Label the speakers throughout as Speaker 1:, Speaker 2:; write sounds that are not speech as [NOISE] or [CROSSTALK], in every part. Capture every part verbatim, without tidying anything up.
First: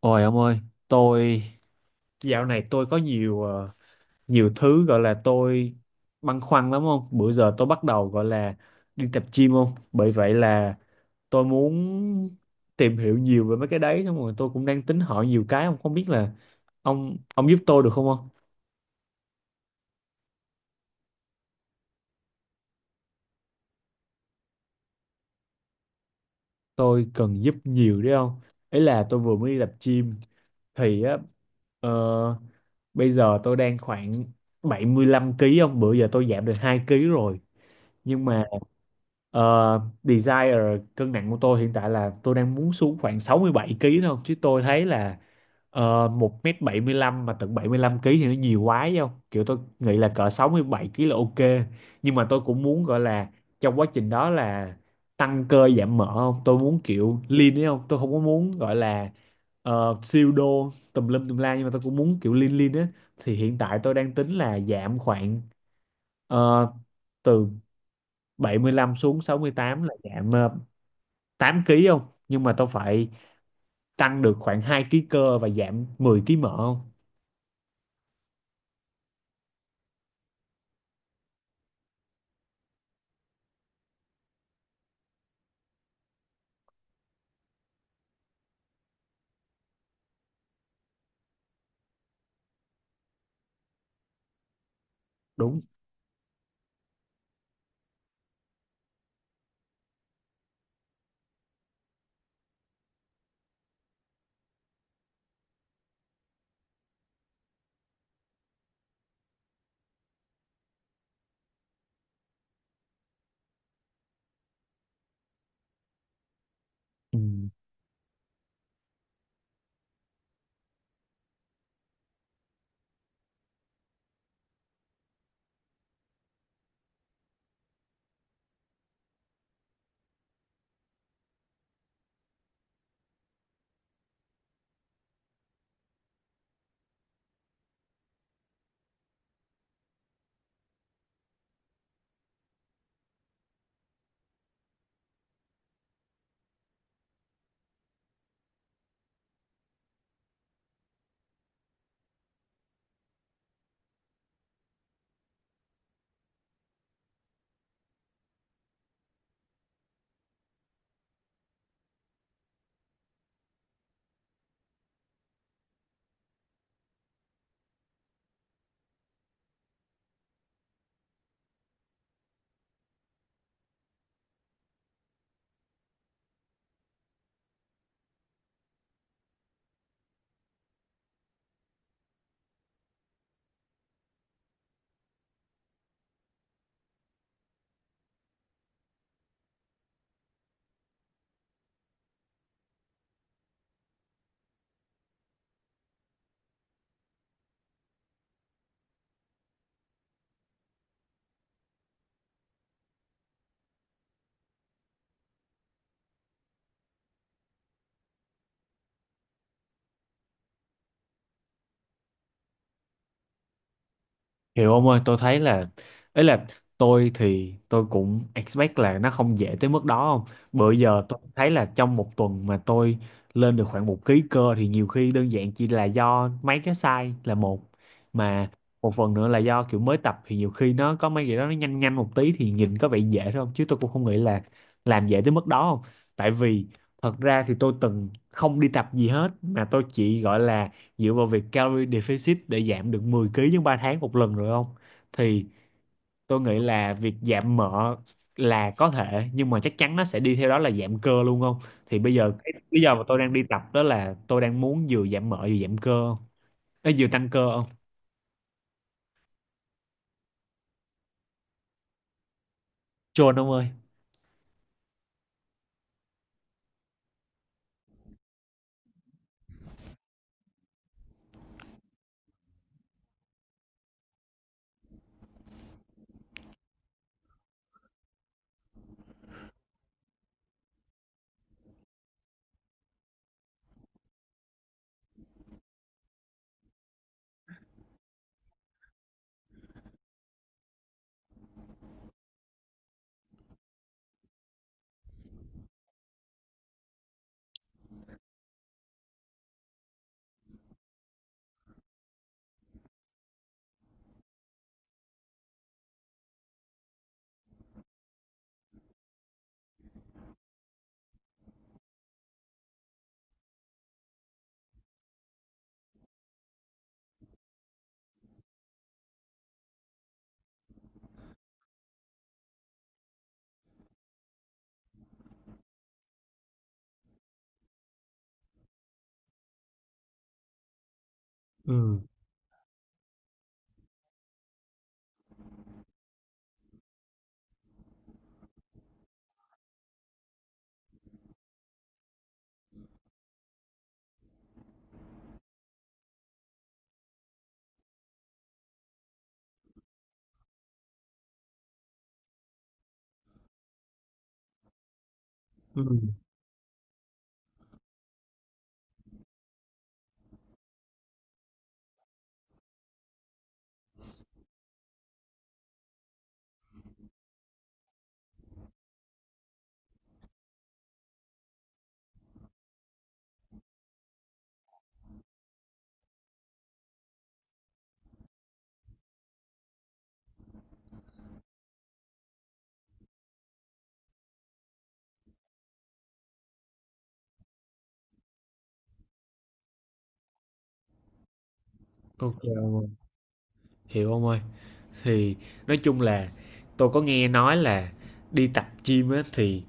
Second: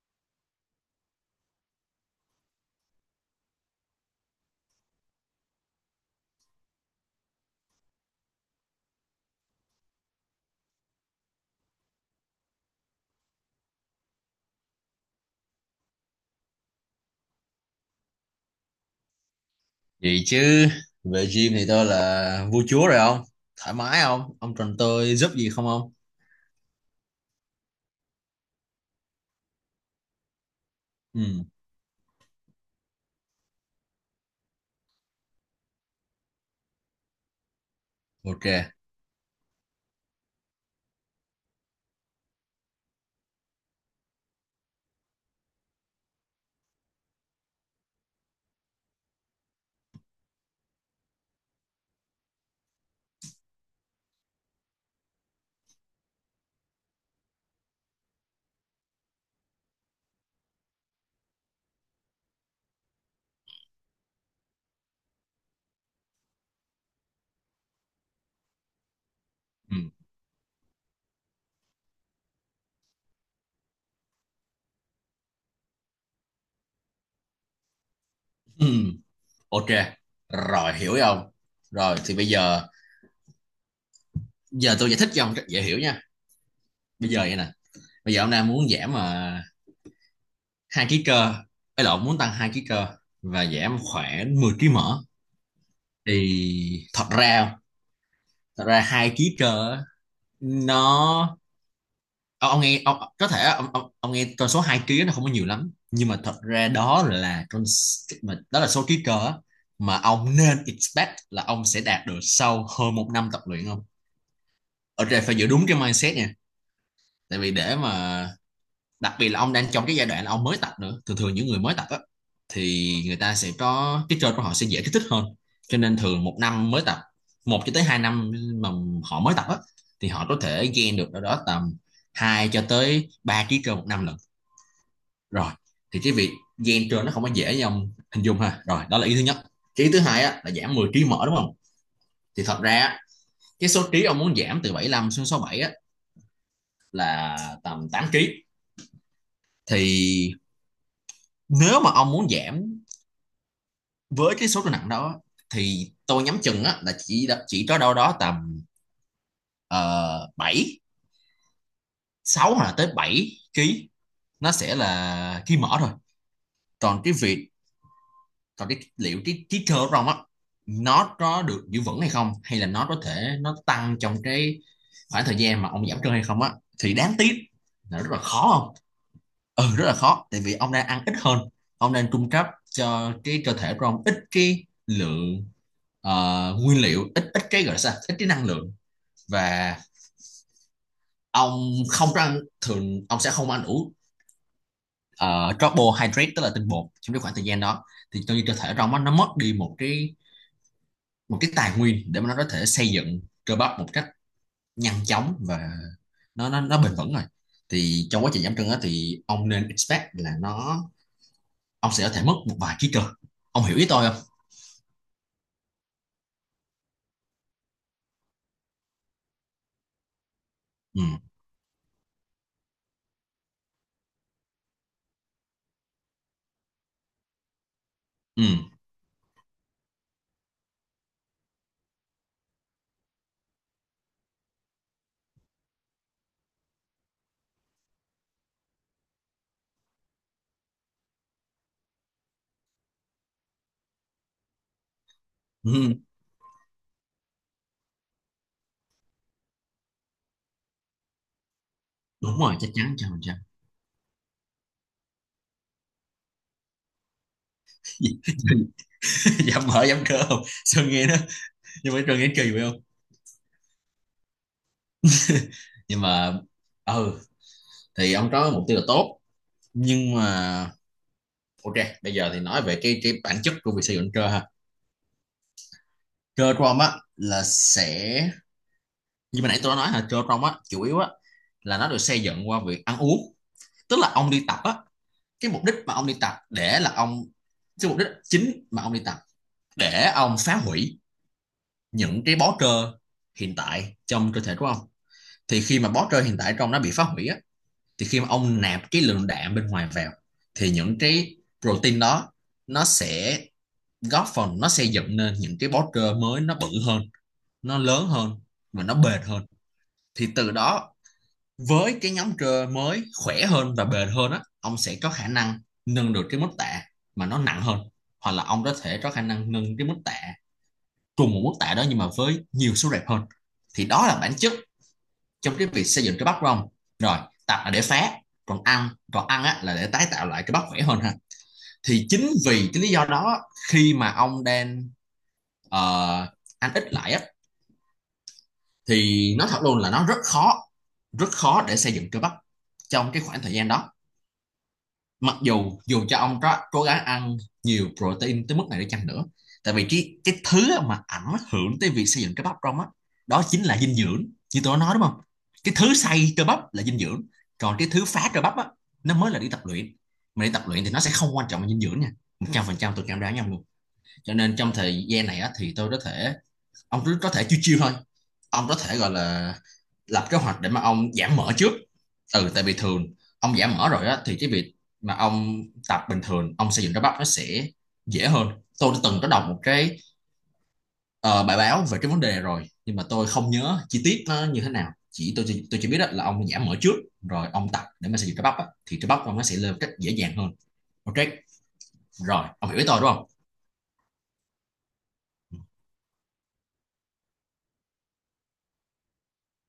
Speaker 1: Ôi ông ơi, tôi dạo này tôi có nhiều ờ, nhiều thứ gọi là tôi băn khoăn lắm không? Bữa giờ tôi bắt đầu gọi là đi tập gym không? Bởi vậy là tôi muốn tìm hiểu nhiều về mấy cái đấy, xong rồi tôi cũng đang tính hỏi nhiều cái, không không biết là ông ông giúp tôi được không không?
Speaker 2: Vậy chứ về gym thì tôi là vua chúa rồi, không? Thoải mái. Không? Ông cần tôi giúp gì không ông?
Speaker 1: Tôi cần giúp nhiều đấy không? Ý là tôi vừa mới đi tập gym thì á,
Speaker 2: Ừ,
Speaker 1: ờ, bây giờ tôi đang khoảng bảy mươi lăm ký không? Bữa giờ tôi giảm được hai ký rồi, nhưng mà
Speaker 2: ok.
Speaker 1: ờ, desire cân nặng của tôi hiện tại là tôi đang muốn xuống khoảng sáu mươi bảy ký thôi, chứ tôi thấy là uh, một mét bảy mươi lăm mà tận bảy mươi lăm ký thì nó nhiều quá, chứ không kiểu tôi nghĩ là cỡ sáu mươi bảy ký là ok. Nhưng mà tôi cũng muốn gọi là trong quá trình đó là tăng cơ giảm mỡ không, tôi muốn kiểu lean ấy không, tôi không có muốn gọi là ờ, siêu đô tùm lum tùm la, nhưng mà tôi cũng muốn kiểu lean lean á. Thì hiện tại tôi đang tính là giảm khoảng ờ, từ bảy mươi lăm xuống sáu mươi
Speaker 2: Ừ.
Speaker 1: tám là giảm ờ, tám ký không? Nhưng mà tôi phải tăng được khoảng hai ký cơ và giảm mười ký mỡ không?
Speaker 2: Ừ, ok. Rồi, hiểu rồi ông. Rồi thì bây giờ giờ tôi giải thích cho ông cách dễ hiểu nha. Bây giờ vậy nè. Bây giờ ông đang muốn giảm mà hai ký cơ, ấy lộn, muốn tăng hai ký cơ và giảm khoảng mười ký mỡ.
Speaker 1: Đúng.
Speaker 2: Thì thật ra thật ra hai ký cơ á, nó ông, ông nghe ông, có thể ông, ông, ông nghe con số hai ký nó không có nhiều lắm, nhưng mà thật ra đó là con s- mà đó là số ký cơ á, mà ông nên expect là ông sẽ đạt được sau hơn một năm tập luyện, không? Ở đây phải giữ đúng cái mindset nha,
Speaker 1: Ừ.
Speaker 2: tại vì để mà đặc biệt là ông đang trong cái giai đoạn là ông mới tập nữa. Thường thường những người mới tập á thì người ta sẽ có cái cơ của họ sẽ dễ kích thích hơn, cho nên thường một năm mới tập, một cho tới hai năm mà họ mới tập á, thì họ có thể gain được ở đó tầm hai cho tới ba ký cơ một năm lận. Rồi thì cái việc gen trên nó không có dễ như ông hình dung ha, rồi đó là ý thứ nhất. Cái ý thứ hai á, là giảm mười trí mở, đúng không? Thì thật ra á, cái số trí ông muốn giảm từ bảy lăm xuống sáu mươi bảy á, là tầm tám trí. Thì nếu mà ông muốn giảm với cái số cân nặng đó thì tôi nhắm chừng á, là chỉ chỉ có đâu đó tầm uh, bảy sáu hoặc là tới bảy ký nó sẽ là ký mỡ thôi. Còn cái việc còn cái liệu cái cái cơ của Rong á, nó có được giữ vững hay không, hay là nó có thể nó tăng trong cái khoảng thời gian mà ông giảm cân hay không á, thì đáng tiếc là rất là khó, không? Ừ, rất là khó, tại vì ông đang ăn ít hơn, ông đang cung cấp cho cái cơ thể của ông ít cái lượng ờ, nguyên liệu, ít ít cái gọi là sao, ít cái năng lượng. Và ông không có ăn thường, ông sẽ không ăn đủ ờ, carbohydrate, tức là tinh bột trong cái khoảng thời gian đó, thì tự nhiên cơ thể trong nó nó mất đi một cái một cái tài nguyên để mà nó có thể xây dựng cơ bắp một cách nhanh chóng và nó nó nó bền vững. Rồi thì trong quá trình giảm cân á, thì ông nên expect là nó ông sẽ có thể mất một vài ký cơ. Ông hiểu ý tôi không?
Speaker 1: Hiểu ông ơi, tôi thấy là ấy là tôi thì tôi cũng expect là nó không dễ tới mức đó không. Bữa giờ
Speaker 2: Ừ.
Speaker 1: tôi thấy là trong một tuần mà tôi lên được khoảng một ký cơ thì nhiều khi đơn giản chỉ là do mấy cái sai là một,
Speaker 2: Ừ,
Speaker 1: mà một phần nữa là do kiểu mới tập thì nhiều khi nó có mấy cái đó nó nhanh nhanh một tí thì nhìn có vẻ dễ thôi không, chứ tôi cũng không nghĩ là làm dễ tới mức đó không. Tại vì thật ra thì tôi từng không đi tập gì hết mà tôi chỉ gọi là dựa vào việc calorie deficit để giảm được mười ký trong ba tháng một lần rồi không? Thì
Speaker 2: ừ.
Speaker 1: tôi nghĩ là việc giảm mỡ là có thể, nhưng mà chắc chắn nó sẽ đi theo đó là giảm cơ luôn không? Thì bây giờ
Speaker 2: Đúng
Speaker 1: cái
Speaker 2: rồi, chắc
Speaker 1: lý
Speaker 2: chắn
Speaker 1: do mà
Speaker 2: trăm
Speaker 1: tôi
Speaker 2: phần
Speaker 1: đang
Speaker 2: trăm
Speaker 1: đi tập đó là tôi đang muốn vừa giảm mỡ vừa giảm cơ không? Ê, vừa tăng cơ không?
Speaker 2: [LAUGHS] Giảm mỡ giảm cơ, không sao, nghe nó nhưng mà Sơn nghe kỳ vậy không?
Speaker 1: Chôn ông ơi.
Speaker 2: Nhưng mà ừ, thì ông có mục tiêu là tốt. Nhưng mà ok, bây giờ thì nói về cái cái bản chất của việc xây dựng cơ ha. Cơ của ông á là sẽ như mà nãy tôi đã nói là Joe Rogan á, chủ yếu á là nó được xây dựng qua việc ăn uống. Tức là ông đi tập á, cái mục đích mà ông đi tập để là ông cái mục đích chính mà ông đi tập để ông phá hủy những cái bó trơ hiện tại trong cơ thể của ông. Thì khi mà bó trơ hiện tại trong nó bị phá hủy á, thì khi mà ông nạp cái lượng đạm bên ngoài vào, thì những cái protein đó nó sẽ góp phần nó xây dựng nên những cái bó trơ mới nó bự hơn, nó lớn hơn, và nó bền hơn. Thì từ đó với cái nhóm cơ mới khỏe hơn và bền hơn á, ông sẽ có khả năng nâng được cái mức tạ mà nó nặng hơn, hoặc là ông có thể có khả năng nâng cái mức tạ cùng một mức tạ đó nhưng mà với nhiều số rep hơn. Thì đó là bản chất trong cái việc xây dựng cái bắp của ông. Rồi, tập là để phá, còn ăn còn ăn á là để tái tạo lại cái bắp khỏe hơn ha.
Speaker 1: Ừ,
Speaker 2: Thì chính vì cái lý do đó, khi mà ông đang ờ, ăn ít lại á, thì nói thật luôn là nó rất khó, rất khó để xây dựng cơ bắp trong cái khoảng thời gian đó, mặc dù dù cho ông có cố gắng ăn nhiều protein tới mức này để chăng nữa. Tại vì cái cái thứ mà ảnh hưởng tới việc xây dựng cơ bắp trong á, đó đó chính là dinh dưỡng, như tôi nói đúng không? Cái
Speaker 1: ừ,
Speaker 2: thứ xây cơ bắp là dinh dưỡng, còn cái thứ phá cơ bắp á, nó mới là đi tập luyện. Mà đi tập luyện thì nó sẽ không quan trọng là dinh dưỡng nha, một trăm phần trăm tôi cảm đoán nhau luôn. Cho nên trong thời gian này á thì tôi có thể ông cứ có thể chiêu chiêu thôi, ông có thể gọi là lập kế hoạch để mà ông giảm mỡ trước. Ừ, tại vì thường ông giảm mỡ rồi á, thì cái việc mà ông tập bình thường ông xây dựng cơ bắp nó sẽ dễ hơn. Tôi đã từng có đọc một cái ờ, bài báo về cái vấn đề này rồi nhưng mà tôi không nhớ chi tiết nó như thế nào, chỉ tôi chỉ- tôi chỉ biết á, là ông giảm mỡ trước rồi ông tập để mà xây dựng cơ bắp á, thì cơ bắp ông nó sẽ lên một cách dễ dàng hơn. Ok.
Speaker 1: ok
Speaker 2: Rồi ông
Speaker 1: ông
Speaker 2: hiểu ý
Speaker 1: ơi.
Speaker 2: tôi đúng không?
Speaker 1: Hiểu ông ơi. Thì nói chung là tôi có nghe nói là đi tập gym á thì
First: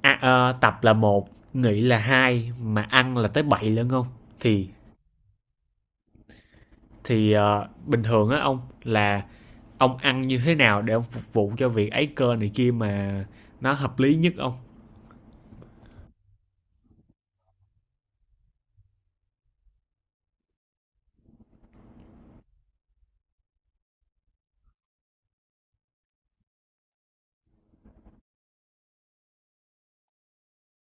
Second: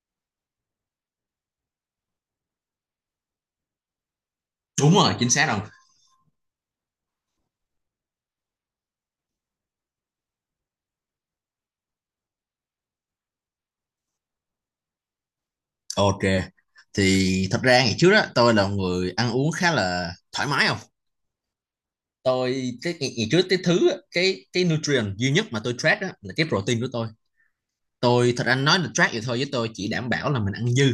Speaker 1: à, ờ, tập là một, nghỉ là hai, mà ăn là tới bảy lận không? Thì
Speaker 2: Đúng rồi, chính xác rồi.
Speaker 1: thì ờ, bình thường á ông là ông ăn như thế nào để ông phục vụ cho việc ấy cơ này kia mà nó hợp lý nhất ông.
Speaker 2: Ok, thì thật ra ngày trước đó tôi là một người ăn uống khá là thoải mái, không? Tôi cái ngày, trước Cái thứ á, cái cái nutrient duy nhất mà tôi track đó là cái protein của tôi. Tôi thật anh nói là track vậy thôi, với tôi chỉ đảm bảo là mình ăn dư,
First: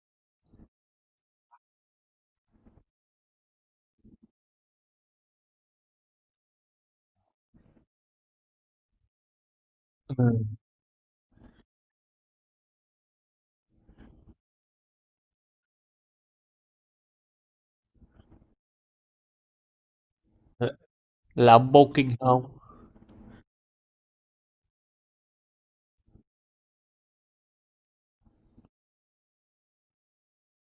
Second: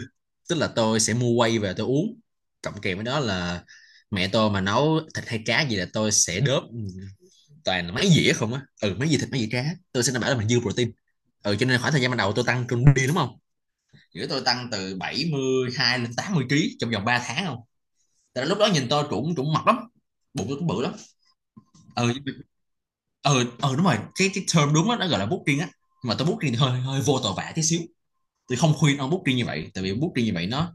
Speaker 2: tức là tôi sẽ mua whey về tôi uống, cộng kèm với đó là mẹ tôi mà nấu thịt hay cá gì là tôi sẽ đớp toàn là mấy dĩa không á. Ừ, mấy dĩa thịt mấy dĩa cá, tôi sẽ đảm bảo là mình
Speaker 1: Ừ,
Speaker 2: dư protein. Ừ, cho nên khoảng thời gian ban đầu tôi tăng cân đi, đúng không, giữa tôi tăng từ bảy mươi hai lên tám mươi kg trong vòng ba tháng, không? Tại lúc đó nhìn tôi cũng cũng mập lắm, bụng tôi cũng bự lắm.
Speaker 1: là ông bulking
Speaker 2: Ừ.
Speaker 1: không.
Speaker 2: Ờ, ờ đúng rồi, cái cái term đúng đó, nó gọi là booking á, mà tôi booking thì hơi hơi vô tội vạ tí xíu. Tôi không khuyên ông booking như vậy, tại vì booking như vậy nó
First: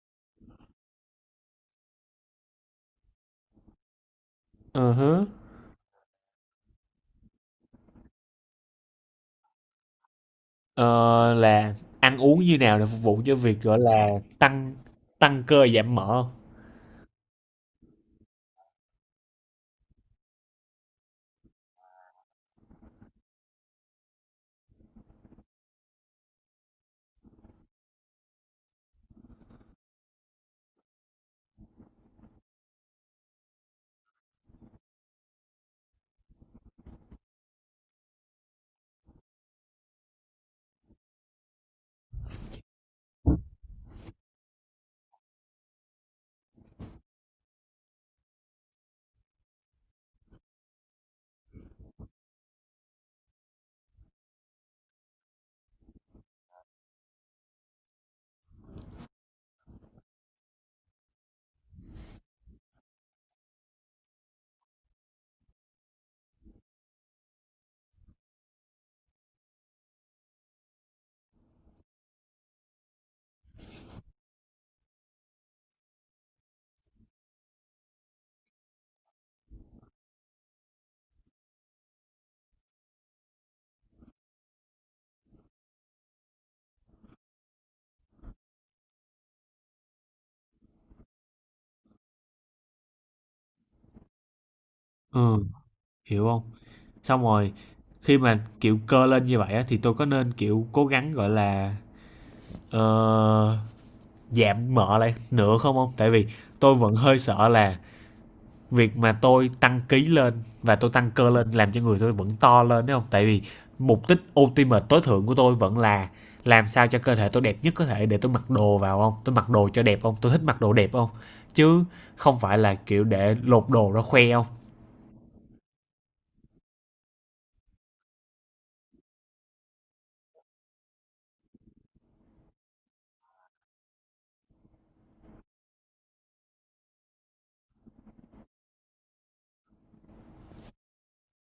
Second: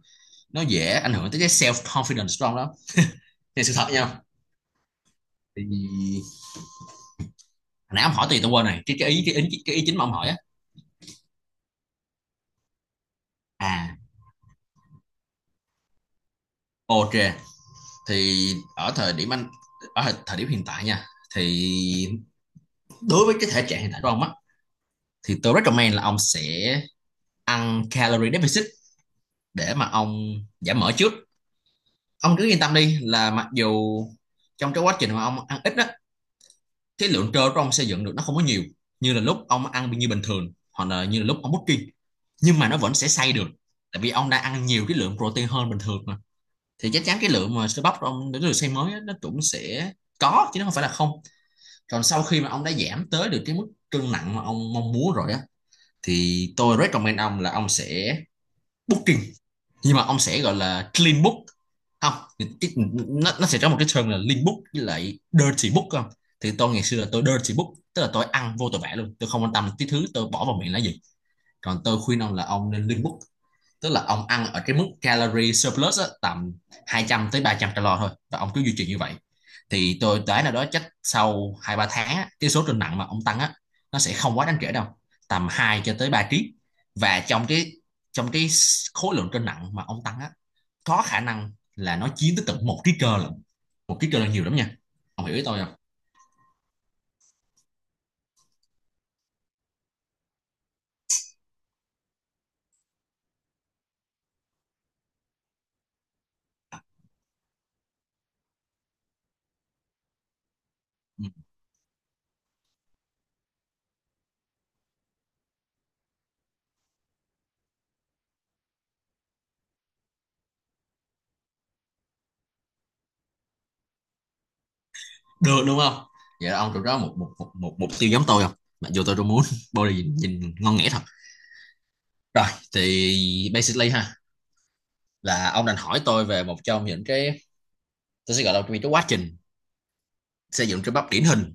Speaker 2: nó dễ ảnh hưởng tới cái self confidence của ông đó. Thì sự thật nha,
Speaker 1: Ờ hứ.
Speaker 2: thì hồi nãy ông hỏi thì tôi quên này cái cái ý cái ý cái ý chính mà ông hỏi á.
Speaker 1: Ờ, là ăn uống như nào để phục vụ cho việc gọi
Speaker 2: À,
Speaker 1: là tăng tăng cơ giảm mỡ không?
Speaker 2: ok, thì ở thời điểm anh ở thời- thời điểm hiện tại nha, thì đối với cái thể trạng hiện tại của ông á, thì tôi recommend là ông sẽ ăn calorie deficit để mà ông giảm mỡ trước. Ông cứ yên tâm đi là mặc dù trong cái quá trình mà ông ăn ít á, cái lượng trơ của ông xây dựng được nó không có nhiều như là lúc ông ăn như bình thường hoặc là như là lúc ông bulking, nhưng mà nó vẫn sẽ xây được, tại vì ông đã ăn nhiều cái lượng protein hơn bình thường mà. Thì chắc chắn cái lượng mà cơ bắp của ông để được xây mới á, nó cũng sẽ có chứ nó không phải là không. Còn sau khi mà ông đã giảm tới được cái mức cân nặng mà ông mong muốn rồi á, thì tôi recommend ông là ông sẽ booking, nhưng mà ông sẽ gọi là clean book, không? Nó nó sẽ có một cái term là clean book với lại dirty book, không? Thì tôi ngày xưa là tôi dirty book, tức là tôi ăn vô tội vạ luôn, tôi không quan tâm cái thứ tôi bỏ vào miệng là gì. Còn tôi khuyên ông là ông nên clean book, tức là ông ăn ở cái mức calorie surplus á, tầm hai trăm tới ba trăm calo thôi, và ông cứ duy trì như vậy. Thì tôi đoán là đó chắc sau hai ba tháng á, cái số cân nặng mà ông tăng á, nó sẽ không quá đáng kể đâu, tầm hai cho tới ba ký. Và trong cái trong cái khối lượng cân nặng mà ông tăng á, có khả năng là nó chiếm tới tận một ký cơ lận. Một ký cơ là nhiều lắm nha. Ông hiểu ý
Speaker 1: Ừ,
Speaker 2: tôi không?
Speaker 1: hiểu không. Xong rồi khi mà kiểu cơ lên như vậy á, thì tôi có nên kiểu cố gắng gọi là ờ, giảm mỡ lại nữa không không, tại vì tôi vẫn hơi sợ là việc mà tôi tăng ký lên và tôi tăng
Speaker 2: Ừ.
Speaker 1: cơ lên làm cho người tôi vẫn to lên đúng không, tại vì mục đích ultimate tối thượng của tôi vẫn là làm sao cho cơ thể tôi đẹp nhất có thể để tôi mặc đồ vào không, tôi mặc đồ cho đẹp không, tôi thích mặc đồ đẹp không, chứ không phải là kiểu để lột đồ ra khoe không.
Speaker 2: Được đúng không? Vậy là ông được đó một một một một mục tiêu giống tôi không? Mặc dù tôi đâu muốn body nhìn, nhìn ngon nghẻ thật. Rồi, thì basically ha, là ông đành hỏi tôi về một trong những cái tôi sẽ gọi là cái quá trình xây dựng cơ bắp điển hình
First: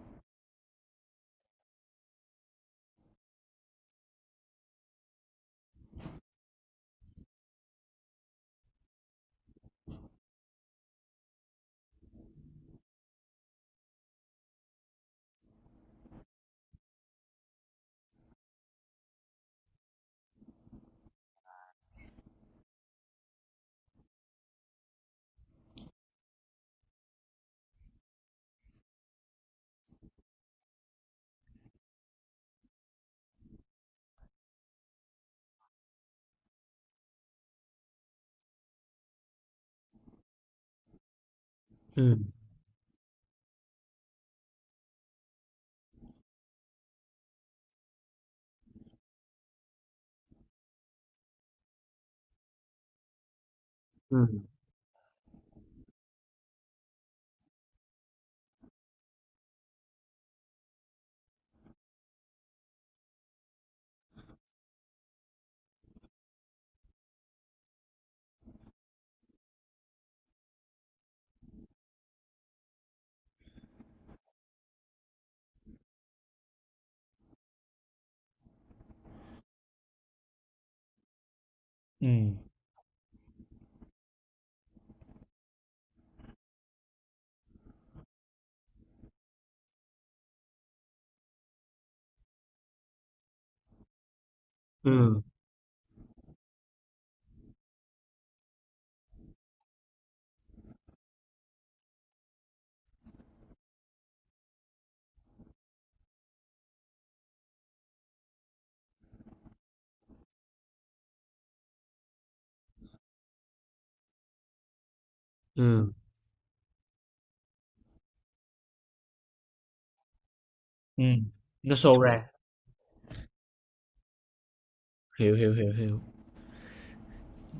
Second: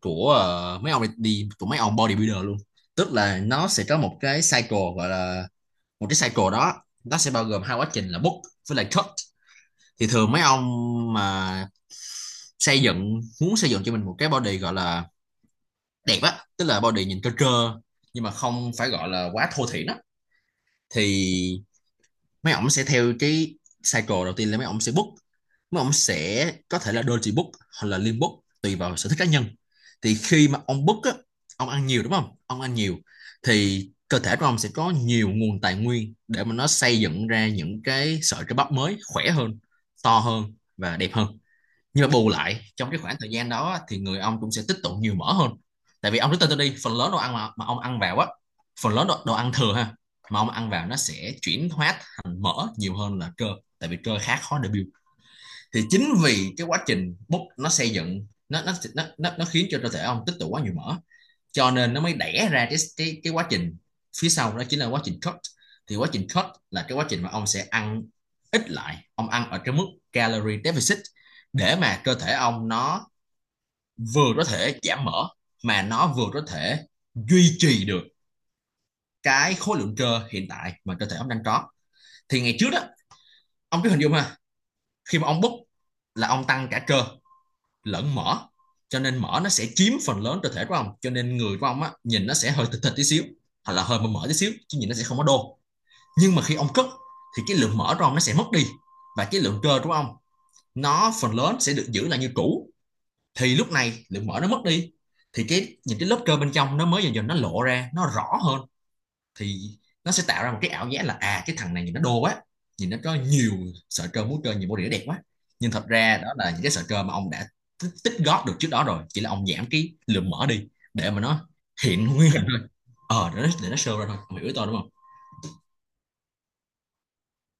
Speaker 2: của ờ, mấy ông đi- của mấy ông bodybuilder luôn. Tức là nó sẽ có một cái cycle gọi là, một cái cycle đó nó sẽ bao gồm hai quá trình là bulk với lại cut. Thì thường mấy ông mà xây dựng muốn xây dựng cho mình một cái body gọi là đẹp á, tức là body nhìn cơ trơ nhưng mà không phải gọi là quá thô thiển á. Thì mấy ổng sẽ theo cái cycle đầu tiên là mấy ổng sẽ book, mấy ổng sẽ có thể là doji book hoặc là lim book, tùy vào sở thích cá nhân. Thì khi mà ông book á, ông ăn nhiều đúng không? Ông ăn nhiều thì cơ thể của ông sẽ có nhiều nguồn tài nguyên để mà nó xây dựng ra những cái sợi cơ bắp mới khỏe hơn, to hơn và đẹp hơn. Nhưng mà
Speaker 1: Ừ,
Speaker 2: bù lại trong cái khoảng thời gian đó thì người ông cũng sẽ tích tụ nhiều mỡ hơn. Tại vì ông rất tên tôi đi phần lớn đồ ăn mà, mà ông ăn vào á, phần lớn đồ, đồ ăn thừa ha, mà ông ăn vào nó sẽ chuyển hóa thành mỡ nhiều hơn là cơ. Tại vì cơ
Speaker 1: ừ,
Speaker 2: khá khó để build. Thì chính vì cái quá trình bốc nó xây dựng nó nó nó nó, nó khiến cho cơ thể ông tích tụ quá nhiều mỡ, cho nên nó mới đẻ ra cái cái cái quá trình phía sau đó chính là quá trình cut. Thì quá trình cut là cái quá trình mà ông sẽ ăn ít lại, ông ăn ở cái mức calorie deficit, để mà cơ thể ông nó vừa có thể giảm mỡ mà nó vừa có thể duy trì được cái khối lượng cơ hiện tại mà cơ thể ông đang có.
Speaker 1: ừ,
Speaker 2: Thì ngày trước đó, ông cứ hình dung ha, khi mà ông bút là ông tăng cả cơ lẫn mỡ, cho nên mỡ nó sẽ chiếm phần lớn cơ thể của ông, cho nên người của ông á nhìn nó sẽ hơi thịt thịt tí xíu hoặc là hơi mỡ mỡ tí xíu, chứ nhìn nó sẽ không
Speaker 1: ừ,
Speaker 2: có đô. Nhưng mà khi ông cất thì cái lượng mỡ của ông nó sẽ mất đi và cái lượng cơ của ông nó phần lớn sẽ được giữ lại như cũ. Thì lúc này lượng mỡ nó mất đi thì cái những cái lớp cơ bên trong nó mới dần dần nó lộ ra nó rõ hơn. Thì nó sẽ tạo ra một cái ảo giác là à, cái thằng này nhìn nó đô quá, nhìn nó có nhiều sợi cơ múa cơ nhiều, body nó đẹp quá. Nhưng thật
Speaker 1: ừ,
Speaker 2: ra đó là những cái sợi cơ mà ông đã tích, tích góp được trước đó rồi, chỉ là ông giảm cái lượng mỡ đi
Speaker 1: ừ,
Speaker 2: để mà nó
Speaker 1: nó show
Speaker 2: hiện
Speaker 1: ra.
Speaker 2: nguyên hình thôi. Ờ để nó để nó show ra thôi, ông hiểu ý tôi đúng không?
Speaker 1: Hiểu hiểu hiểu hiểu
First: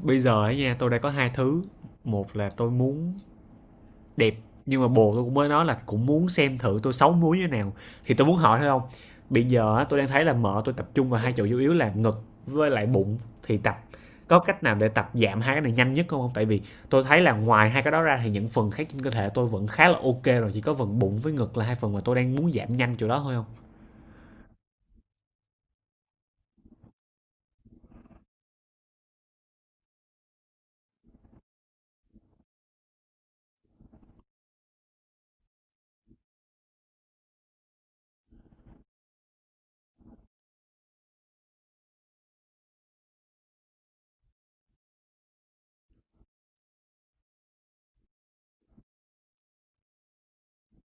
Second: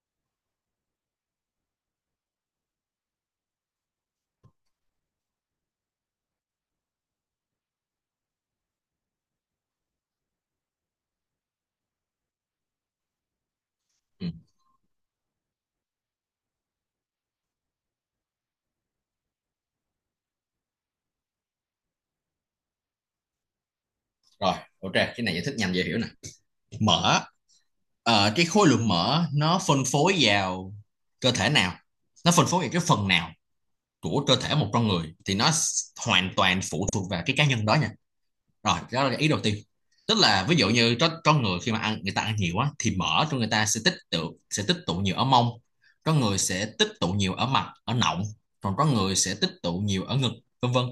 Speaker 1: Bây giờ ấy nha, tôi đã có hai thứ. Một là tôi muốn đẹp, nhưng mà bồ tôi cũng mới nói là cũng muốn xem thử tôi xấu múi như thế nào, thì tôi muốn hỏi thôi không. Bây giờ tôi đang thấy là mỡ tôi tập trung vào hai chỗ chủ yếu là ngực với lại bụng, thì tập
Speaker 2: Ừ.
Speaker 1: có cách nào để tập giảm hai cái này nhanh nhất không không, tại vì tôi thấy là ngoài hai cái đó ra thì những phần khác trên cơ thể tôi vẫn khá là ok rồi, chỉ có phần bụng với ngực là hai phần mà tôi đang muốn giảm nhanh chỗ đó thôi không.
Speaker 2: Rồi, ok, cái này giải thích nhanh dễ hiểu nè. Mỡ, ờ, cái khối lượng mỡ nó phân phối vào cơ thể nào, nó phân phối vào cái phần nào của cơ thể một con người thì nó hoàn toàn phụ thuộc vào cái cá nhân đó nha. Rồi, đó là ý đầu tiên. Tức là ví dụ như có có người khi mà ăn người ta ăn nhiều quá thì mỡ trong người ta sẽ tích tụ sẽ tích tụ nhiều ở mông, có người sẽ tích tụ nhiều ở mặt ở nọng, còn có người sẽ tích tụ nhiều ở ngực, vân vân.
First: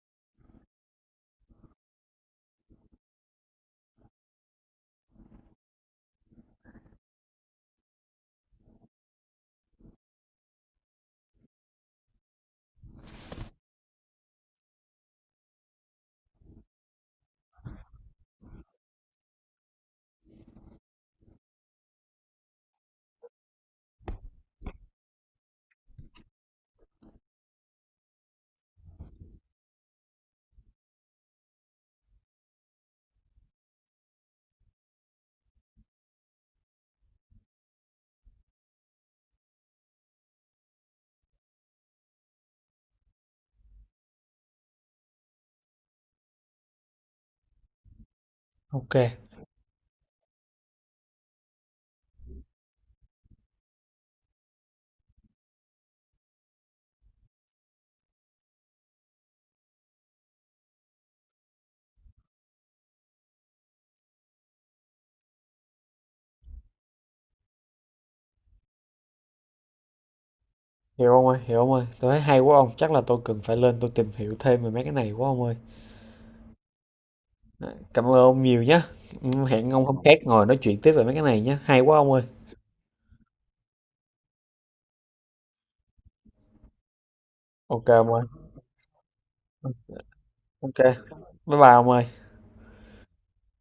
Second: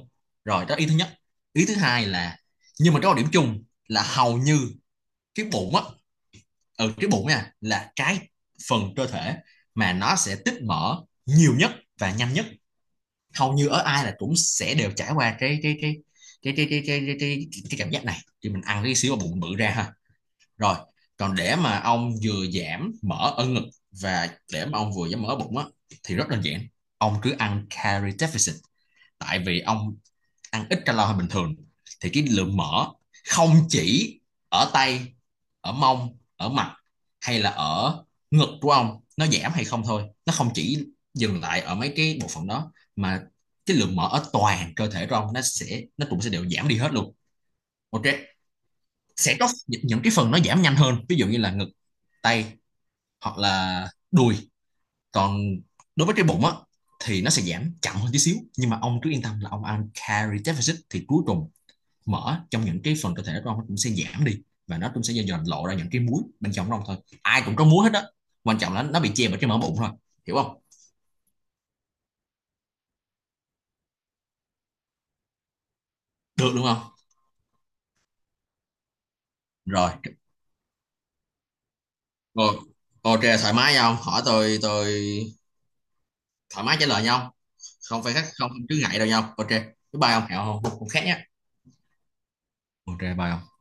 Speaker 2: Rồi, đó ý thứ nhất. Ý thứ hai là, nhưng mà có một điểm chung là hầu như cái bụng á, ừ cái bụng nha, là cái phần cơ thể mà nó sẽ tích mỡ nhiều nhất và nhanh nhất, hầu như ở ai là cũng sẽ đều trải qua cái cái cái cái cái cái cái cái, cái, cảm giác này. Thì mình ăn cái xíu vào bụng bự ra ha. Rồi, còn để mà ông vừa giảm mỡ ở ngực và để mà ông vừa giảm mỡ bụng á thì rất đơn giản. Ông cứ ăn calorie deficit. Tại vì ông ăn ít calo hơn bình thường thì cái lượng mỡ không chỉ ở tay, ở mông, ở mặt hay là ở ngực của ông nó giảm hay không thôi, nó không chỉ dừng lại ở mấy cái bộ phận đó mà cái lượng mỡ ở toàn cơ thể của ông nó sẽ, nó cũng sẽ đều giảm đi hết luôn. Ok.
Speaker 1: Ok,
Speaker 2: Sẽ có những cái phần nó giảm nhanh hơn, ví dụ như là ngực, tay hoặc là đùi. Còn đối với cái bụng á thì nó sẽ giảm chậm hơn tí xíu, nhưng mà ông cứ yên tâm là ông ăn calorie deficit thì cuối cùng mỡ trong những cái phần cơ thể con cũng sẽ giảm đi, và nó cũng sẽ dần lộ ra những cái muối bên trong ông thôi. Ai cũng có muối hết á, quan trọng là nó bị che bởi cái mỡ bụng thôi. Hiểu không?
Speaker 1: hiểu ông ơi, hiểu ông ơi. Tôi thấy hay quá ông, chắc là tôi cần phải lên tôi tìm hiểu thêm về mấy cái này quá ông ơi.
Speaker 2: Được đúng không?
Speaker 1: Cảm ơn ông nhiều nhé. Hẹn ông
Speaker 2: Rồi.
Speaker 1: hôm khác ngồi nói chuyện tiếp về mấy cái này nhé. Hay quá ông ơi.
Speaker 2: Rồi, ok, thoải mái nhau hỏi tôi tôi thoải mái trả lời nhau.
Speaker 1: Ok
Speaker 2: Không
Speaker 1: ông
Speaker 2: phải
Speaker 1: ơi.
Speaker 2: khác không, không cứ ngại đâu nhau. Ok, bye.
Speaker 1: Ừ,
Speaker 2: Bye ông, hẹo
Speaker 1: ok.
Speaker 2: không không khác nhé.
Speaker 1: Bye bye ông ơi.
Speaker 2: Ok, bye ông.